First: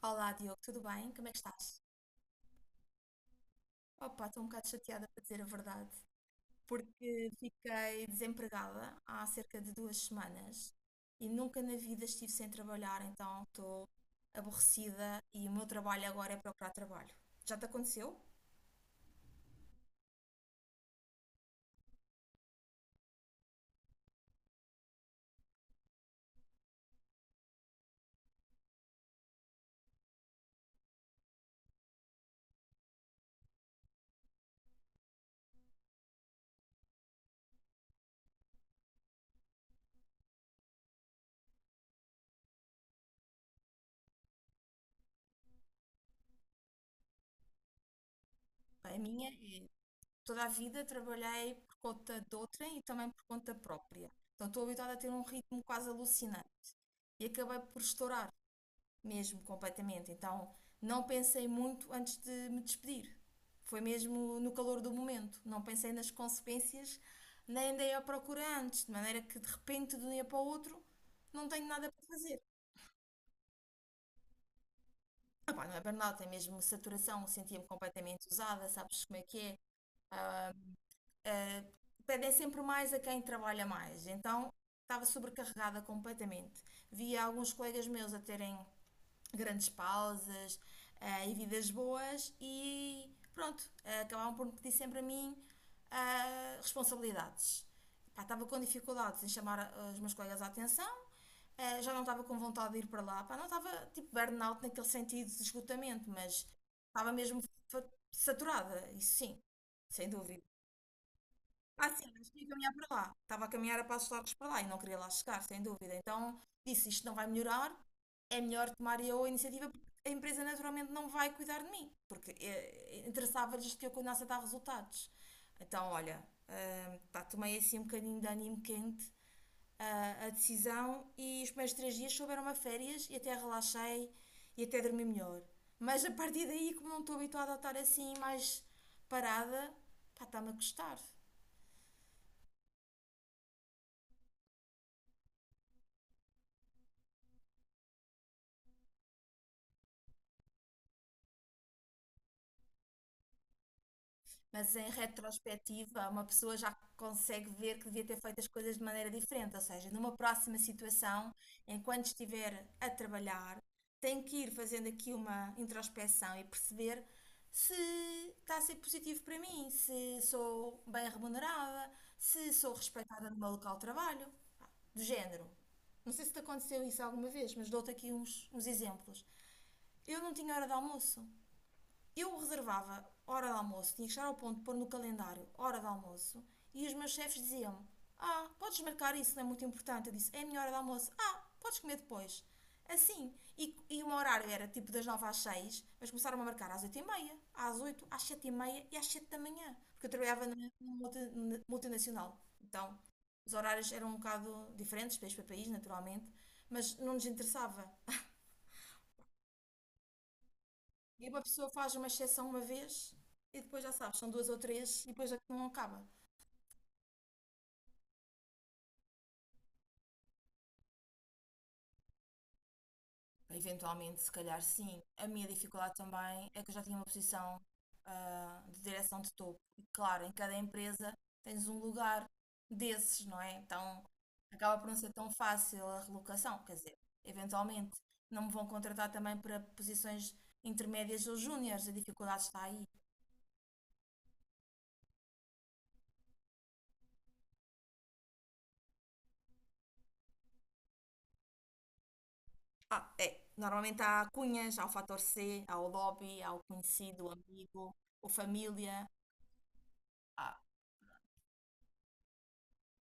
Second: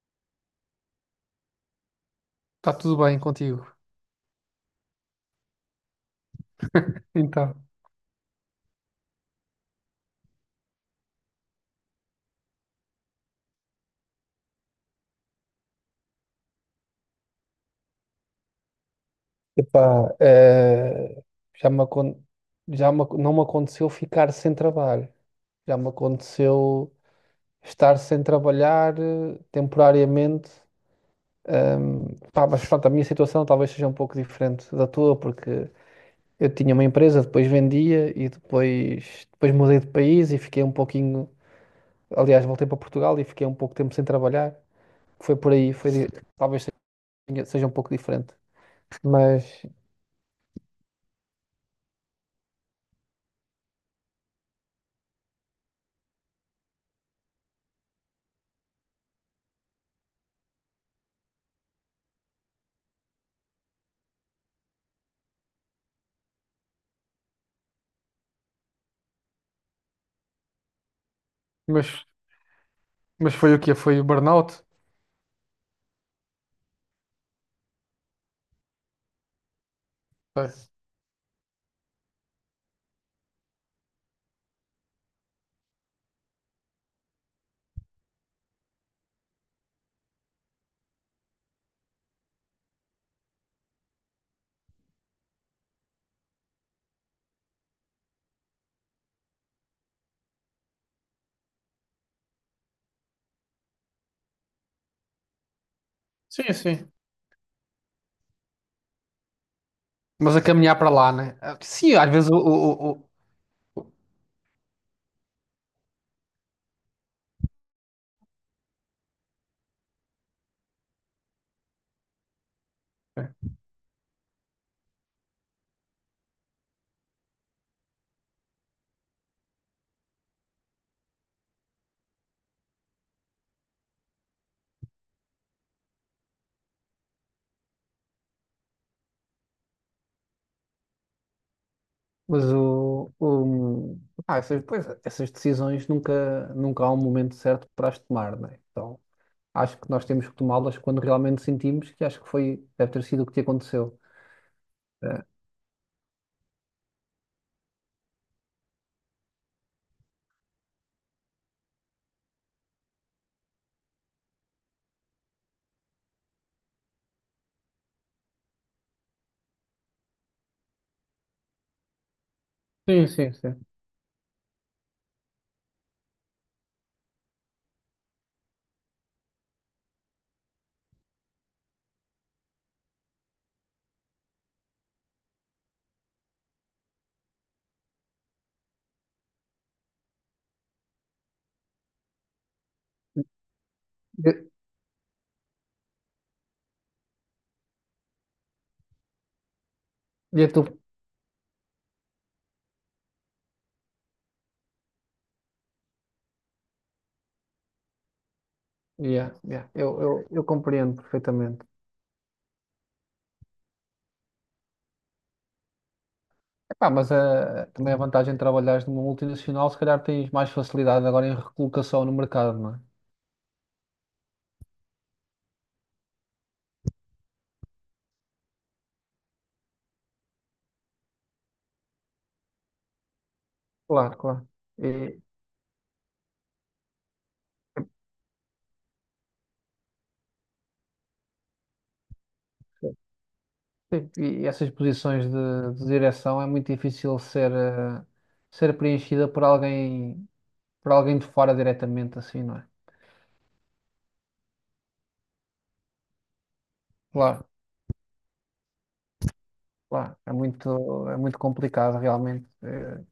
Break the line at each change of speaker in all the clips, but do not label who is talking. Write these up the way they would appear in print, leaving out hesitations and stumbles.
Olá, Diogo, tudo bem? Como é que estás?
Está tudo bem contigo?
Opa, estou um bocado chateada para dizer a verdade, porque
Então.
fiquei desempregada há cerca de 2 semanas e nunca na vida estive sem trabalhar, então estou aborrecida e o meu trabalho agora é procurar trabalho. Já te aconteceu?
Epá, já me, acon- não me aconteceu ficar sem trabalho. Já me aconteceu estar sem trabalhar temporariamente. Pá, mas pronto, a minha situação talvez seja um pouco diferente da tua, porque eu tinha uma empresa, depois vendia e depois mudei de país e fiquei um pouquinho. Aliás, voltei para Portugal e fiquei um pouco tempo sem trabalhar. Foi por aí, foi, talvez seja um pouco diferente.
É. A minha
Mas
é, toda a vida trabalhei por conta de outrem e também por conta própria. Então estou habituada a ter um ritmo quase alucinante e acabei por estourar, mesmo completamente. Então não pensei muito antes de me despedir. Foi mesmo no calor do momento. Não pensei nas consequências, nem andei à procura antes, de maneira que de repente, de um dia para o outro, não tenho nada para
mas
fazer.
Mas foi o quê? Foi o burnout?
Ah pá, não é burnout, é mesmo saturação. Sentia-me completamente usada, sabes como é que é?
Foi.
Pedem sempre mais a quem trabalha mais. Então, estava sobrecarregada completamente. Via alguns colegas meus a terem grandes pausas, e vidas boas e pronto, acabavam por me pedir sempre a mim responsabilidades. Pá, estava com dificuldades em chamar os meus colegas à atenção, já não estava com vontade de ir para lá. Pá, não estava tipo burnout naquele sentido de esgotamento, mas
Sim, sim.
estava mesmo fa- saturada, isso sim, sem
Mas
dúvida.
a caminhar para lá, né? Ah,
Ah,
sim, às
sim, mas
vezes
tinha que caminhar para
o-
lá. Estava a caminhar a passos largos para lá e não queria lá chegar, sem dúvida. Então disse: isto não vai melhorar, é melhor tomar eu a iniciativa porque a empresa naturalmente não vai cuidar de mim, porque interessava-lhes que eu continuasse a dar resultados. Então, olha, pá, tomei assim um bocadinho de ânimo quente a decisão e os primeiros 3 dias souberam a férias e até relaxei e até dormi melhor. Mas a partir daí, como não estou habituada a estar assim mais parada, pá, está-me a custar.
mas o- ah, essas, pois, essas decisões nunca, há um momento certo para as tomar, né? Então acho que nós temos que tomá-las quando realmente sentimos que acho que foi, deve ter sido o que te aconteceu.
Mas em
É.
retrospectiva, uma pessoa já consegue ver que devia ter feito as coisas de maneira diferente. Ou seja, numa próxima situação, enquanto estiver a trabalhar, tem que ir fazendo aqui uma introspeção e perceber se está a ser positivo para mim, se sou bem remunerada, se sou
Sim,
respeitada
sim,
no meu
sim.
local de trabalho, pá, do género. Não sei se te aconteceu isso alguma vez, mas dou-te aqui uns exemplos. Eu não tinha hora de almoço, eu reservava hora de almoço, tinha que chegar ao ponto de pôr no calendário hora de almoço, e os meus chefes diziam-me: Ah, podes marcar isso, não é muito importante. Eu disse: É a minha hora de almoço. Ah, podes comer depois. Assim. E o meu
E-
horário era tipo das 9 às seis, mas começaram a marcar às 8 e meia, às oito, às 7 e meia e às 7 da manhã, porque eu
e
trabalhava
é
numa
tu-
multinacional. Então, os horários eram um bocado diferentes, país para país, naturalmente, mas não nos interessava.
Yeah, yeah. Eu compreendo
E uma
perfeitamente.
pessoa faz uma exceção uma vez e depois já sabes, são duas ou três e depois aquilo não acaba.
Epá, mas também a vantagem de trabalhares numa multinacional, se calhar tens mais facilidade agora em recolocação no mercado, não é?
Eventualmente, se calhar sim. A minha dificuldade também é que eu já tinha uma posição de direção de topo. E claro, em cada empresa tens um lugar desses, não é? Então
Claro, claro.
acaba por não ser
E,
tão fácil a relocação. Quer dizer, eventualmente não me vão contratar também para posições intermédias ou júniores. A dificuldade está aí.
e essas posições de direção é muito difícil ser preenchida por alguém de fora diretamente, assim, não é?
Ah, é. Normalmente há cunhas, há o fator C, há o lobby, há o conhecido, o
Claro,
amigo, o família.
claro. É
Há,
muito, é muito complicado, realmente.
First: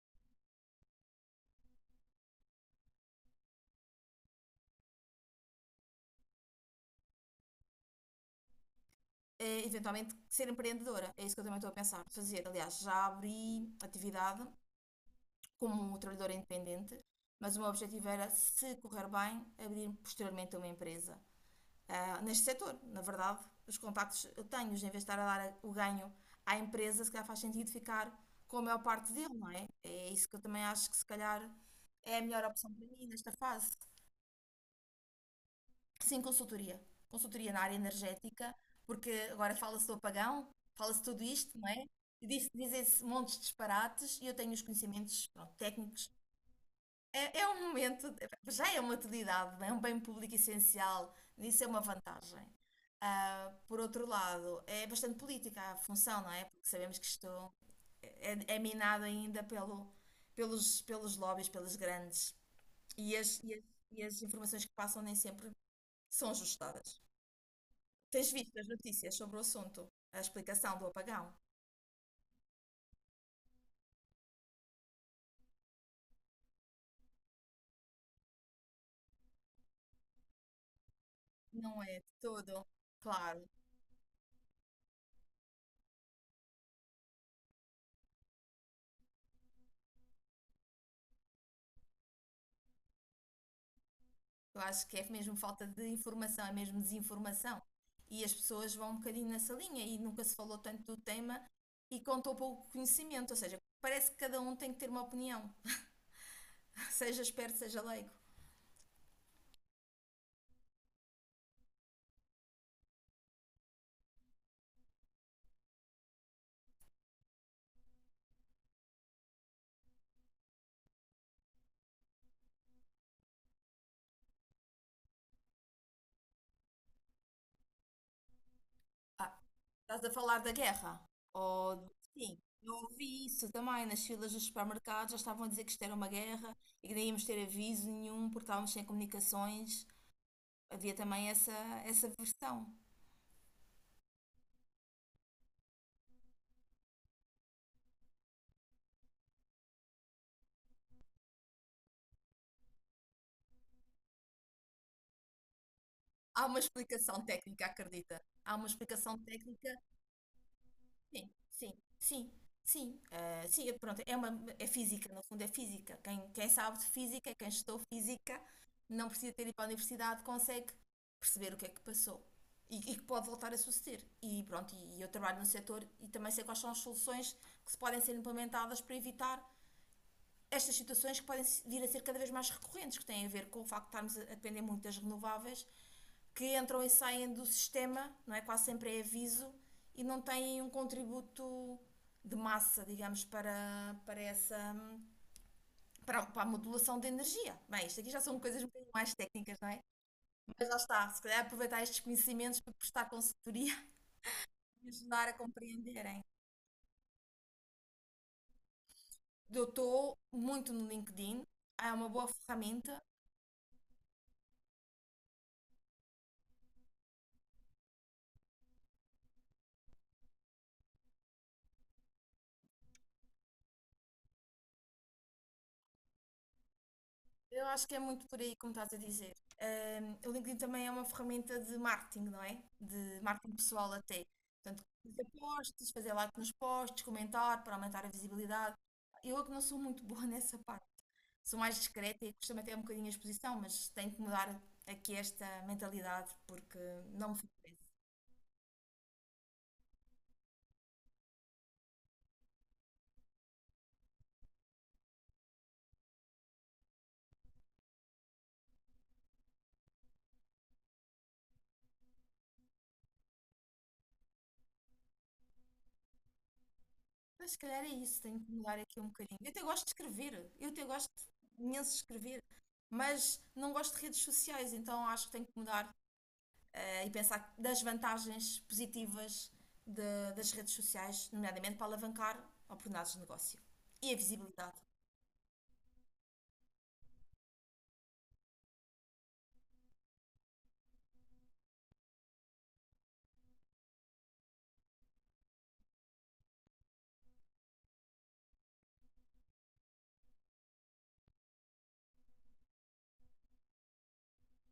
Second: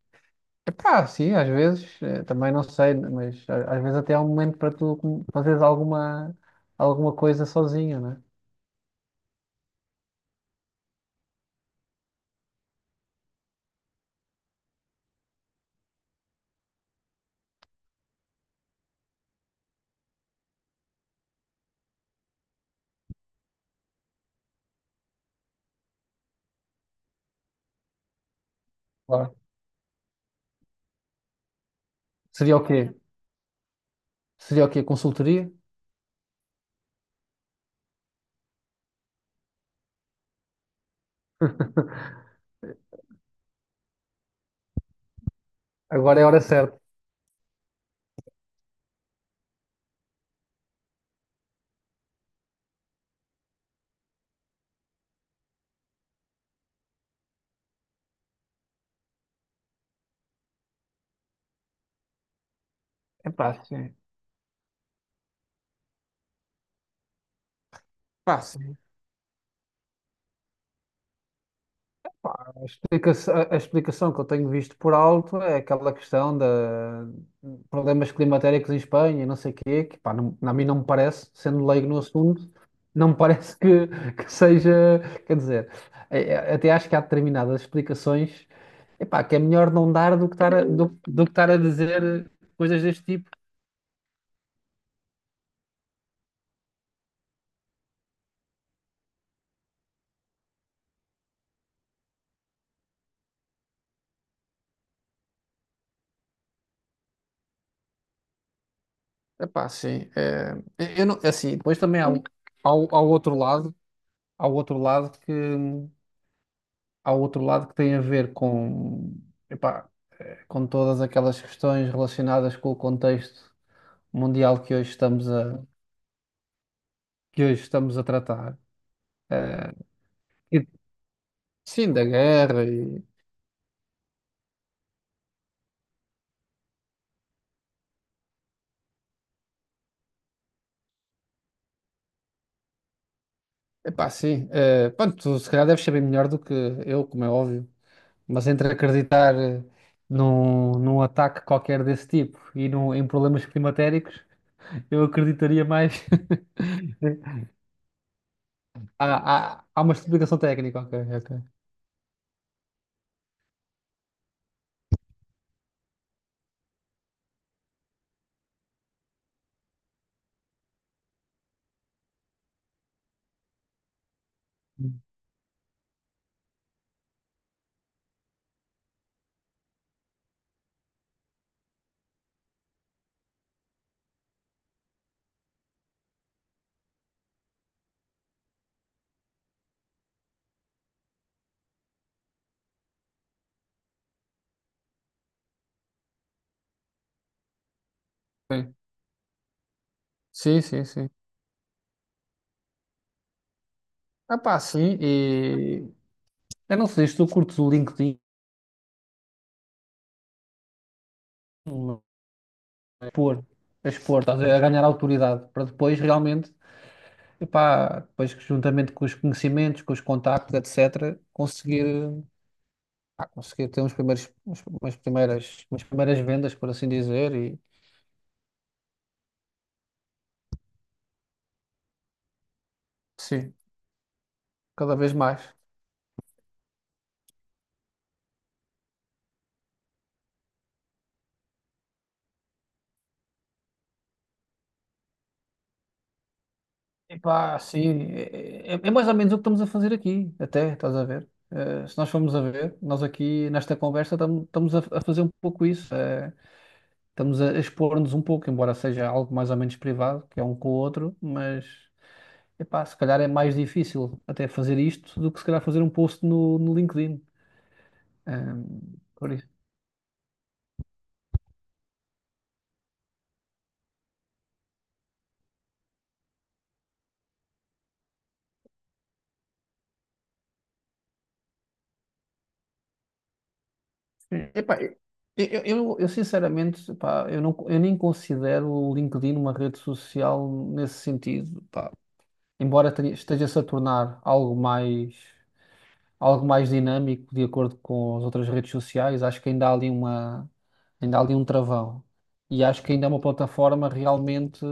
Epá, sim, às vezes, também não sei, mas às vezes até há um momento para tu fazeres alguma coisa sozinho, não é?
eventualmente, ser empreendedora. É isso que eu também estou a pensar fazer. Aliás, já abri atividade como trabalhadora independente, mas o meu objetivo era, se correr bem, abrir posteriormente uma empresa neste setor. Na verdade, os contactos eu tenho, em vez de estar a dar o ganho à empresa, se calhar faz sentido ficar com a maior parte dele,
Claro.
não é? É isso que eu também acho que se calhar é a melhor
Seria o
opção para
quê?
mim nesta fase.
Seria o quê? Consultoria?
Sim, consultoria. Consultoria na área energética, porque agora fala-se do apagão, fala-se tudo isto, não é? E dizem-se montes de disparates e eu tenho os conhecimentos, pronto, técnicos.
Agora é a hora certa.
É, é um momento, já é uma utilidade, não é? É um bem público essencial, isso é uma vantagem. Ah, por outro lado, é bastante política a função, não é? Porque sabemos que isto é minado ainda pelo, pelos lobbies, pelas grandes. E as, e,
Epá,
as,
sim.
e as informações que passam nem sempre são ajustadas. Tens
Epá,
visto as
sim.
notícias sobre o assunto, a explicação do apagão?
Pá, explicação que eu tenho visto por alto é aquela questão de problemas climatéricos em Espanha e não sei o quê, que pá, não, a mim não me parece, sendo
Não
leigo no
é de
assunto,
todo
não me
claro.
parece que seja, quer dizer, até acho que há determinadas explicações, epá, que é melhor não dar do que do que estar a dizer coisas deste tipo.
Eu acho que é mesmo falta de informação, é mesmo desinformação. E as pessoas vão um bocadinho nessa linha e nunca se falou tanto do tema e contou pouco conhecimento, ou seja, parece que cada um tem que ter uma opinião, seja esperto, seja leigo.
Epá, sim, é, eu não, é assim, depois também há, o- há, o- há o outro lado, há o outro lado que há outro lado que tem a ver com, epá, com todas aquelas questões relacionadas com o contexto mundial que hoje estamos a tratar.
Ah,
Eh,
estás a falar da
e-
guerra? Ou
sim, da
sim,
guerra
eu ouvi isso também nas filas dos supermercados, já estavam a dizer que isto era uma guerra e que nem íamos ter aviso nenhum porque estávamos sem comunicações. Havia também essa versão.
epá, sim. Pronto, tu se calhar deves saber melhor do que eu, como é óbvio, mas entre acreditar num ataque qualquer desse tipo e em problemas climatéricos, eu acreditaria mais.
Há uma explicação técnica, acredita? Há uma
Há,
explicação
há,
técnica.
há uma explicação técnica, ok,
Sim,
ok.
sim, sim, sim, sim, pronto, é uma, é física, no fundo é física. Quem sabe de física, quem estudou física, não precisa ter ido para a universidade, consegue perceber o que é que passou e que pode voltar a suceder. E pronto, e, eu trabalho no setor e também sei quais soluções que podem ser implementadas para evitar estas situações que podem vir a ser cada vez mais recorrentes, que têm a ver com o facto de estarmos a depender muito das renováveis, que entram e saem do sistema, não é? Quase sempre é aviso e não têm um contributo de massa, digamos, para essa para a modulação de energia. Bem, isto aqui já são coisas um
Sim,
bocadinho mais técnicas, não é?
sim,
Mas lá
sim.
está,
Sim.
se calhar aproveitar estes conhecimentos para prestar consultoria
Ah, pá,
e
sim,
ajudar a
e
compreenderem.
eu não sei se tu curtes o LinkedIn,
Eu estou muito no LinkedIn, é uma boa ferramenta.
a expor, a expor, estás a ver, a ganhar autoridade, para depois realmente, epá, depois que juntamente com os conhecimentos, com os contactos, etc., conseguir ter uns primeiros, umas primeiras vendas, por assim dizer, e
Eu acho que é muito por aí, como estás a dizer. O LinkedIn também é uma ferramenta de marketing, não é? De marketing
sim,
pessoal até. Portanto,
cada vez
fazer
mais.
posts, fazer like nos posts, comentar para aumentar a visibilidade. Eu é que não sou muito boa nessa parte. Sou mais discreta e costumo me até um bocadinho a exposição, mas tenho que mudar aqui esta mentalidade porque não me favorece.
Epá, sim, é- mais ou menos o que estamos a fazer aqui, até, estás a ver? Se nós formos a ver, nós aqui nesta conversa estamos a fazer um pouco isso. Estamos a expor-nos um pouco, embora seja algo mais ou menos privado, que é um com o outro, mas epá, se calhar é mais difícil até fazer isto do que se calhar fazer um post no LinkedIn.
Mas se calhar é isso, tenho que mudar aqui um
Por
bocadinho.
isso.
Eu até gosto de escrever, eu até gosto imenso de escrever, mas não gosto de redes sociais, então acho que tenho que mudar e pensar das vantagens positivas das redes sociais, nomeadamente para alavancar oportunidades de negócio e a visibilidade.
Epá, eu sinceramente, epá, eu, não, eu nem considero o LinkedIn uma rede social nesse sentido, pá. Embora esteja-se a tornar algo mais, algo mais dinâmico de acordo com as outras redes sociais, acho que ainda há ali um travão. E acho que ainda é uma plataforma realmente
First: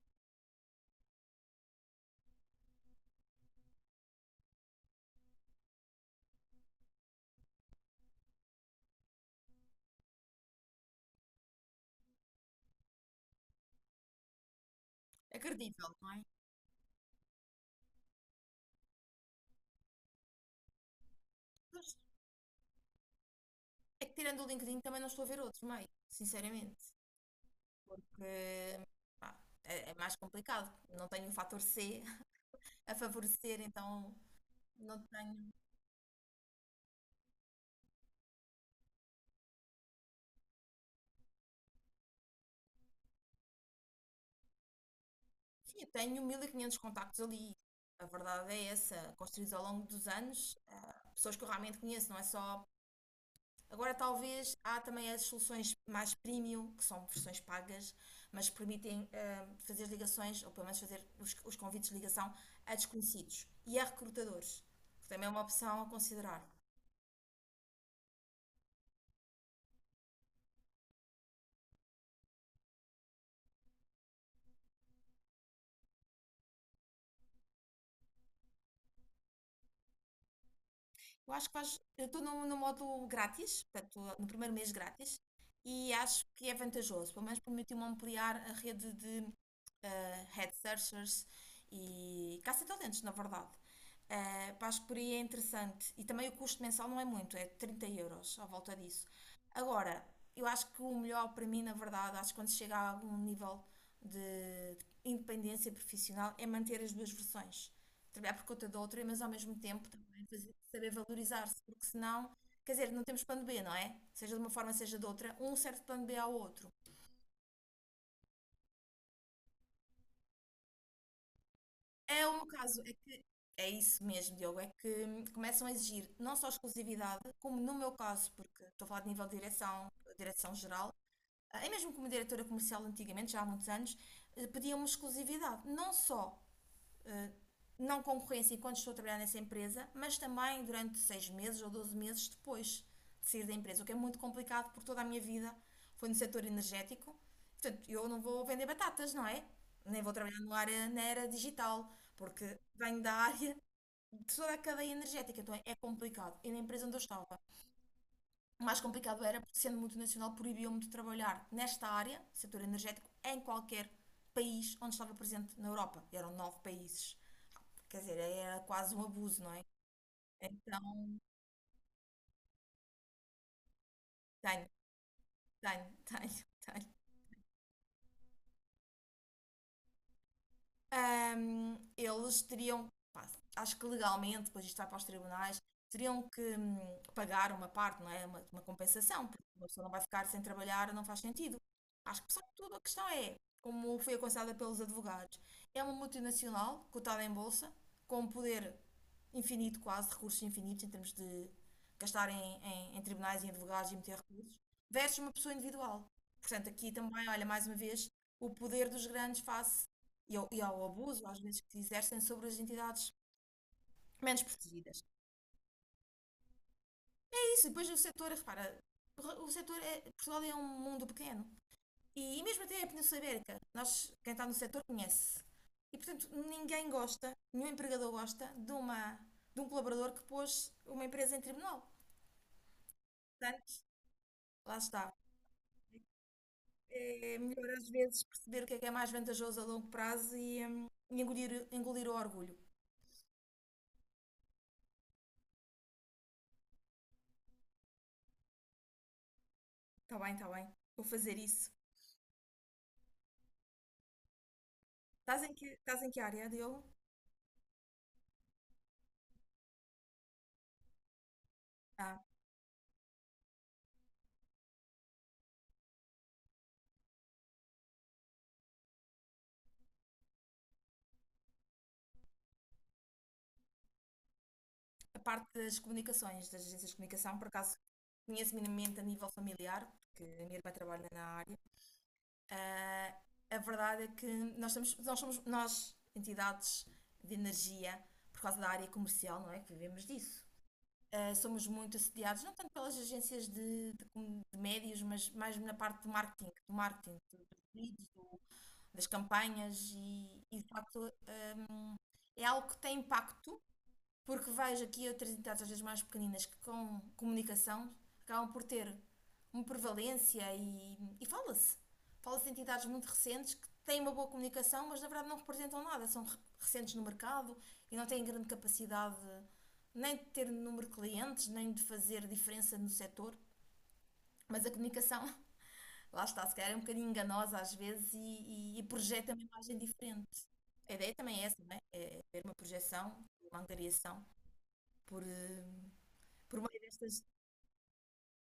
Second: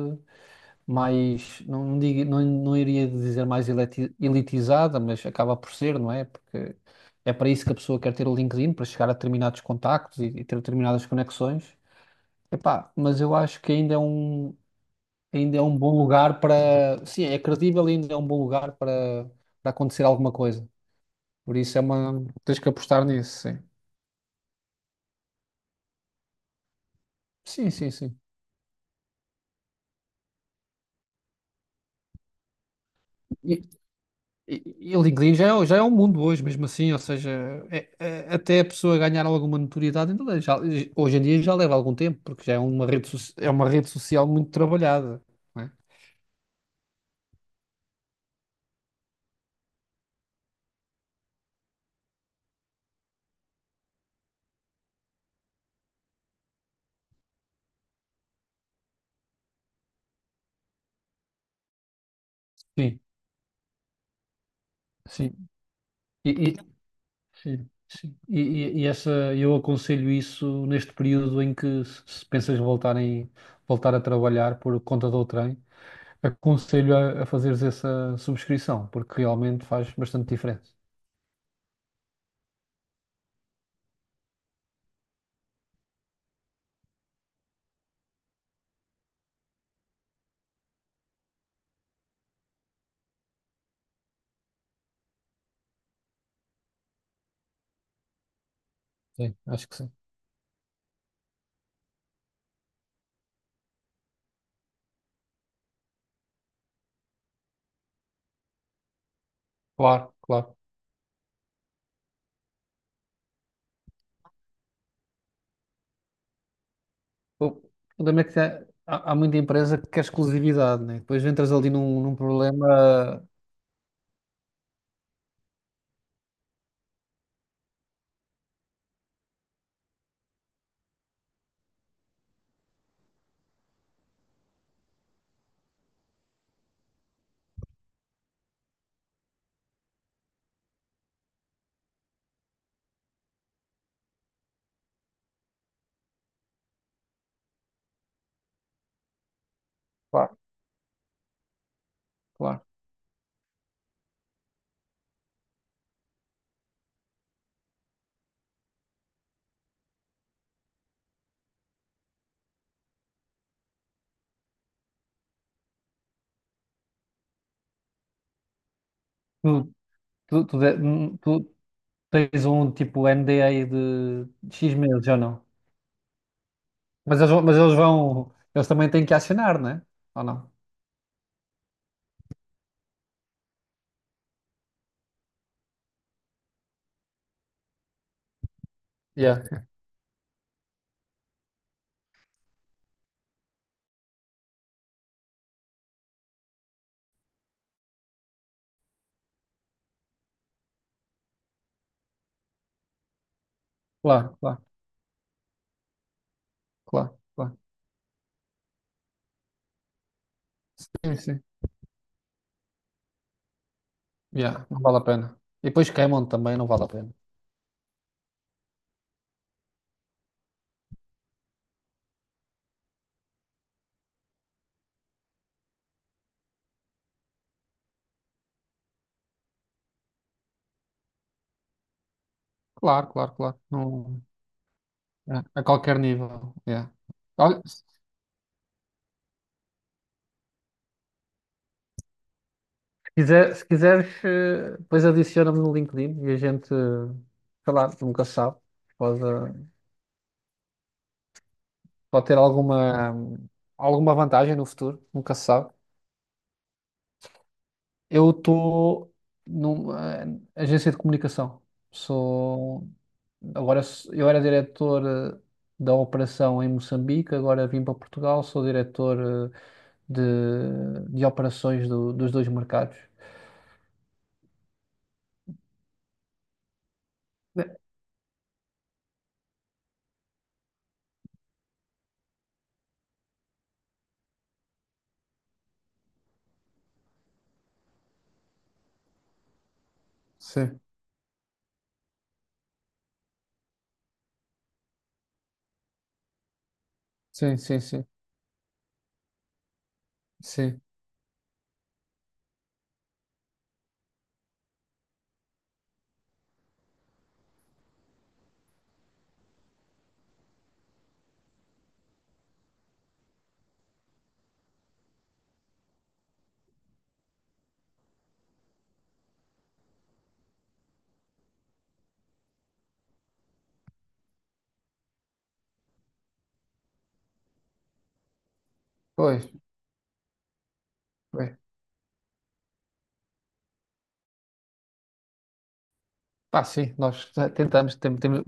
mais, não iria dizer mais elitizada, mas acaba por ser, não é? Porque é para isso que a pessoa quer ter o LinkedIn, para chegar a determinados contactos e ter determinadas conexões. Epá, mas eu acho que
É
ainda é um
credível,
bom
não é?
lugar para, sim, é credível e ainda é um bom lugar para acontecer alguma coisa. Por isso é
Pois,
uma. Tens que apostar nisso, sim.
é que tirando o LinkedIn também não estou a ver outro meio, sinceramente.
Sim, sim, sim.
Porque, pá, é, é mais complicado. Não tenho o fator C a favorecer,
E,
então
e
não
o LinkedIn
tenho.
já é um mundo hoje, mesmo assim, ou seja, é- é- até a pessoa ganhar alguma notoriedade, ainda já, hoje em dia já leva algum tempo, porque já é uma rede, so- é uma rede social muito trabalhada, não é?
Sim, eu tenho 1500 contactos ali. A verdade é essa, construídos ao longo dos anos, pessoas que eu realmente conheço, não é só. Agora, talvez há também as soluções mais premium, que são versões pagas, mas permitem fazer ligações, ou pelo menos fazer os convites de ligação a
Sim,
desconhecidos e a recrutadores, que também é
sim.
uma opção a
E,
considerar.
e, Sim, sim. E essa, eu aconselho isso neste período em que se pensas voltar a trabalhar por conta do trem, aconselho a fazeres essa subscrição, porque realmente faz bastante diferença.
Eu acho que faz. Eu estou no, no modo grátis, portanto, no primeiro mês grátis, e acho que é vantajoso, pelo menos permitiu-me ampliar a rede de head searchers e caça-talentos, na verdade. Pá, acho que por aí é interessante. E também o custo mensal não é muito, é 30 € à volta disso.
Sim, acho que sim.
Agora, eu acho que o melhor para mim, na verdade, acho que quando se chega a algum nível de independência profissional é manter as duas versões. Trabalhar por conta da outra, mas ao mesmo tempo
Claro,
também
claro.
saber valorizar-se, porque senão, quer dizer, não temos plano B, não é? Seja de uma forma, seja de outra, um serve de plano B ao outro.
O problema é que há muita empresa que quer exclusividade, né? Depois entras ali num
É um caso, é
problema.
que é isso mesmo, Diogo, é que começam a exigir não só exclusividade, como no meu caso, porque estou a falar de nível de direção, direção geral, e mesmo como diretora comercial antigamente, já há muitos anos, pediam-me exclusividade, não só eh, não concorrência enquanto estou a trabalhar nessa empresa, mas também durante 6 meses ou 12 meses depois de sair da empresa, o que é muito complicado porque toda a minha vida foi no setor energético. Portanto, eu não vou vender batatas, não é? Nem vou
Claro,
trabalhar no área, na era digital, porque
claro.
venho da área de toda a cadeia energética, então é complicado. E na empresa onde eu estava, o mais complicado era porque, sendo multinacional, proibiam-me de trabalhar nesta área, setor energético, em qualquer país onde estava presente na Europa. E eram 9 países. Quer dizer, era quase um abuso,
Tu,
não é?
tu, tu, de-
Então,
tu tens um tipo NDA de
tenho,
X meses ou não?
tenho, tenho, tenho.
Mas eles vão. Eles também têm que acionar, não é? Ou não?
Eles teriam, pá, acho que legalmente, depois isto vai para os tribunais, teriam que pagar uma parte, não é? Uma compensação, porque
Yeah.
uma pessoa não vai ficar sem trabalhar, não faz sentido. Acho que, apesar de tudo, a questão é, como foi aconselhada pelos advogados, é uma multinacional cotada em bolsa, com um poder infinito, quase, recursos infinitos em termos de gastar em tribunais e em advogados e meter
Claro,
recursos,
claro,
versus uma pessoa individual. Portanto, aqui
claro,
também, olha,
claro.
mais uma vez, o poder dos grandes face e ao
Sim,
abuso, às
sim.
vezes, que se exercem sobre as entidades menos
Yeah, não vale a
protegidas.
pena. E depois queimam também, não vale a pena.
É isso, depois o setor, repara, o setor é. Portugal é um mundo pequeno. E, mesmo até a Península Ibérica, nós, quem está no setor conhece. E portanto, ninguém gosta, nenhum empregador gosta de, uma, de um colaborador que pôs uma empresa em tribunal.
Claro, claro, claro.
Portanto,
Não,
lá está.
é, a qualquer nível. É.
É
Olha,
melhor às vezes perceber o que é mais vantajoso a longo prazo e engolir o orgulho.
se quiseres, depois adiciona-me no LinkedIn e a gente, sei lá, nunca se sabe. Pode, eh,
Está bem, está bem. Vou fazer isso.
pode ter alguma vantagem no futuro, nunca
Estás
se
em que,
sabe.
estás em que área, Diogo?
Eu estou numa agência de comunicação.
Ah,
Sou eu era diretor da operação em Moçambique. Agora vim para Portugal, sou diretor de, de operações dos dois mercados.
a parte das comunicações, das agências de comunicação, por
Né?
acaso conheço minimamente a nível familiar, porque a minha irmã trabalha na área. Ah, a verdade é que nós, estamos, nós somos, nós, entidades de energia, por causa da área comercial, não é? Que vivemos disso.
Sim,
Ah, somos muito assediados, não tanto pelas agências de médios, mas mais na parte do marketing, dos
sim, sim, sim,
leads, das campanhas e de
sim.
facto é algo que tem impacto porque vejo aqui outras entidades, às vezes mais pequeninas, que com comunicação acabam por ter uma prevalência e fala-se. Fala-se de entidades muito recentes que têm uma boa comunicação, mas na verdade não representam nada, são recentes no mercado e não têm grande capacidade nem de ter número de clientes, nem de fazer diferença no setor. Mas a comunicação, lá está, se calhar é um bocadinho enganosa às vezes e projeta uma
Pois,
imagem diferente. A ideia também é
pois.
essa, não é? É ter uma projeção, uma angariação por por
Pá,
meio
sim,
destas.
nós tentamos, temos,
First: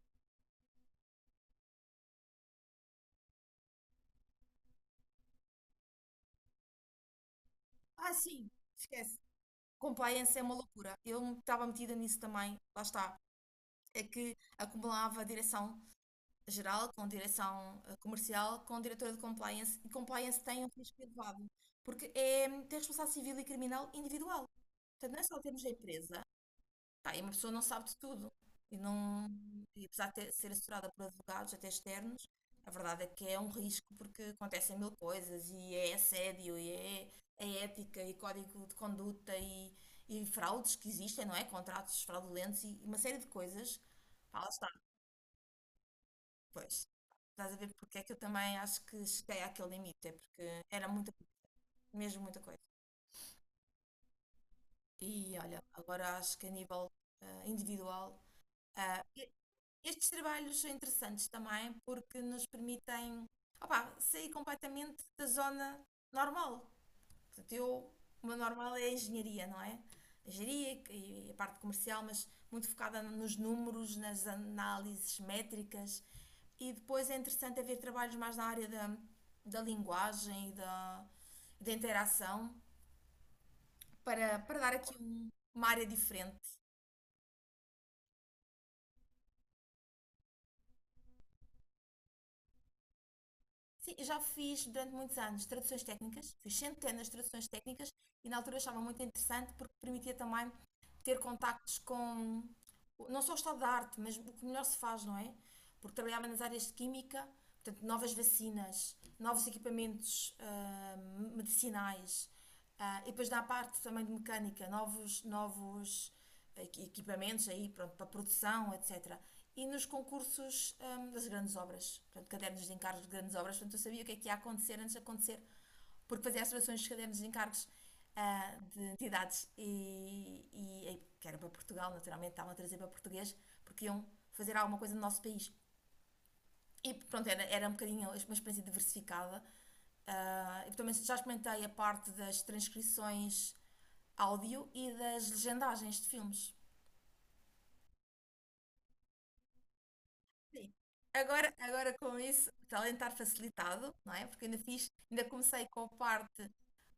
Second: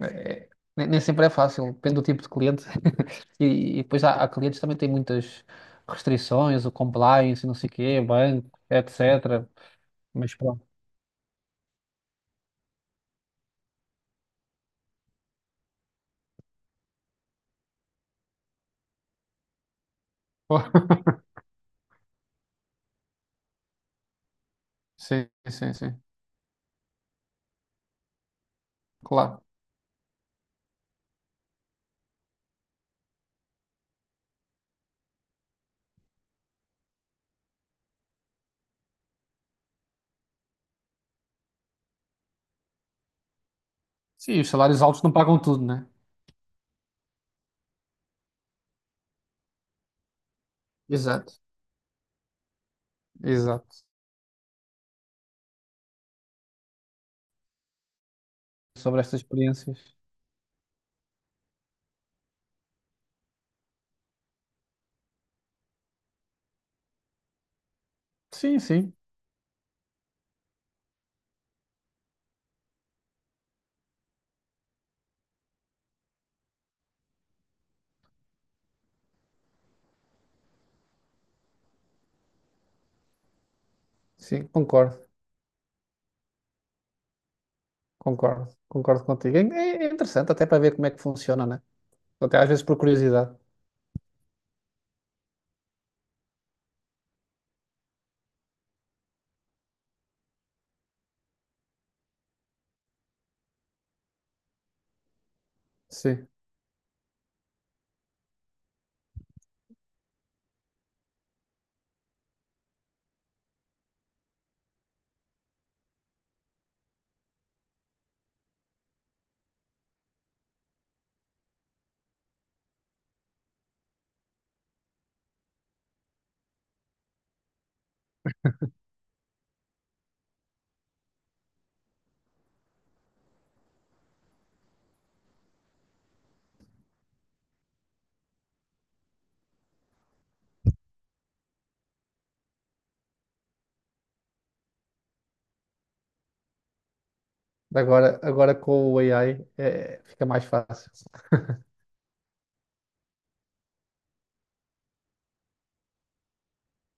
é, nem sempre é fácil, depende do tipo de cliente. E depois há clientes que também têm muitas restrições, o compliance, não sei o quê,
Ah, sim,
banco,
esquece.
etc. Mas
Compliance é uma
pronto.
loucura. Eu estava metida nisso também, lá está. É que acumulava direção geral com direção comercial, com diretora de compliance, e compliance tem um risco elevado, porque é, tem responsabilidade civil e criminal individual. Portanto, não é
Sim,
só termos a
sim, sim.
empresa. Pá, e uma pessoa não sabe de tudo. E, não,
Claro.
e apesar de ser assessorada por advogados, até externos, a verdade é que é um risco porque acontecem mil coisas e é assédio, é ética, e código de conduta, e fraudes que existem, não é? Contratos fraudulentos e uma série de coisas.
Sim,
Pá,
os
lá está,
salários altos não pagam tudo, né?
pois. Estás a ver porque é que eu também acho que cheguei àquele limite, é porque era muita,
Exato,
mesmo muita coisa.
exato.
E olha, agora acho que a nível individual.
Sobre estas experiências.
Estes trabalhos são interessantes também porque nos permitem opá, sair completamente da zona normal. Portanto, eu, o meu
Sim,
normal é a
sim,
engenharia, não é? A engenharia e a parte comercial, mas muito focada nos números, nas análises métricas. E depois é interessante haver trabalhos mais na área da, da linguagem e da, da interação para,
sim,
para dar aqui
concordo,
uma área diferente.
concordo, concordo contigo. É interessante até para ver como é que funciona, né? Até às vezes por curiosidade.
Sim, eu já fiz durante muitos anos traduções técnicas, fiz centenas de traduções técnicas e na altura achava muito interessante porque permitia também ter contactos com não só o estado da arte, mas o que melhor se faz, não é? Porque trabalhava
Sim.
nas áreas de química, portanto, novas vacinas, novos equipamentos medicinais, e depois na parte também de mecânica, novos equipamentos aí, pronto, para produção, etc. E nos concursos das grandes obras, portanto, cadernos de encargos de grandes obras, portanto, eu sabia o que é que ia acontecer antes de acontecer porque fazia as traduções dos cadernos de encargos de entidades e que era para Portugal, naturalmente, estavam a trazer para português, porque iam fazer alguma coisa no nosso país. E pronto, era um bocadinho uma experiência diversificada. Ah, e também já experimentei a parte das transcrições áudio e das legendagens de filmes.
Agora com o AI fica mais
Sim.
fácil.
Agora, agora com isso, talentar facilitado, não é? Porque ainda fiz, ainda comecei com a parte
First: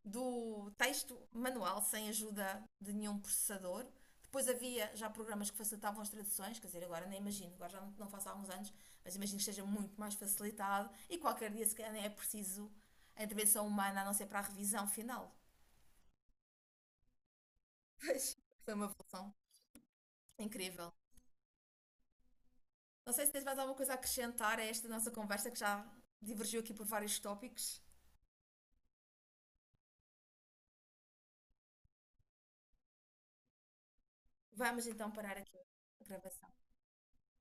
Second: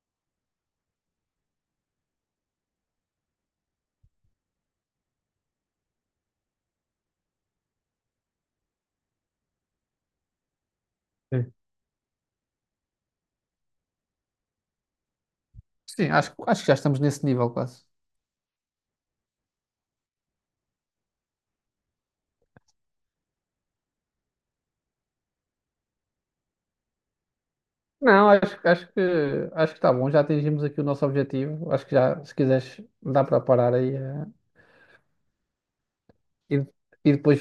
do texto manual, sem ajuda de nenhum processador. Depois havia já programas que facilitavam as traduções, quer dizer, agora nem imagino, agora já não, não faço há alguns anos, mas imagino que esteja muito mais facilitado e qualquer
Sim.
dia se calhar nem é preciso a intervenção humana, a não ser para a revisão final.
Sim, acho que já estamos nesse nível quase.
Mas foi uma evolução incrível. Não sei se tens mais alguma coisa a acrescentar a esta nossa conversa que já divergiu aqui por vários tópicos.
Não, acho que está bom, já atingimos aqui o nosso objetivo. Acho que já, se quiseres, dá para parar aí,
Vamos então parar aqui a gravação.
e, e depois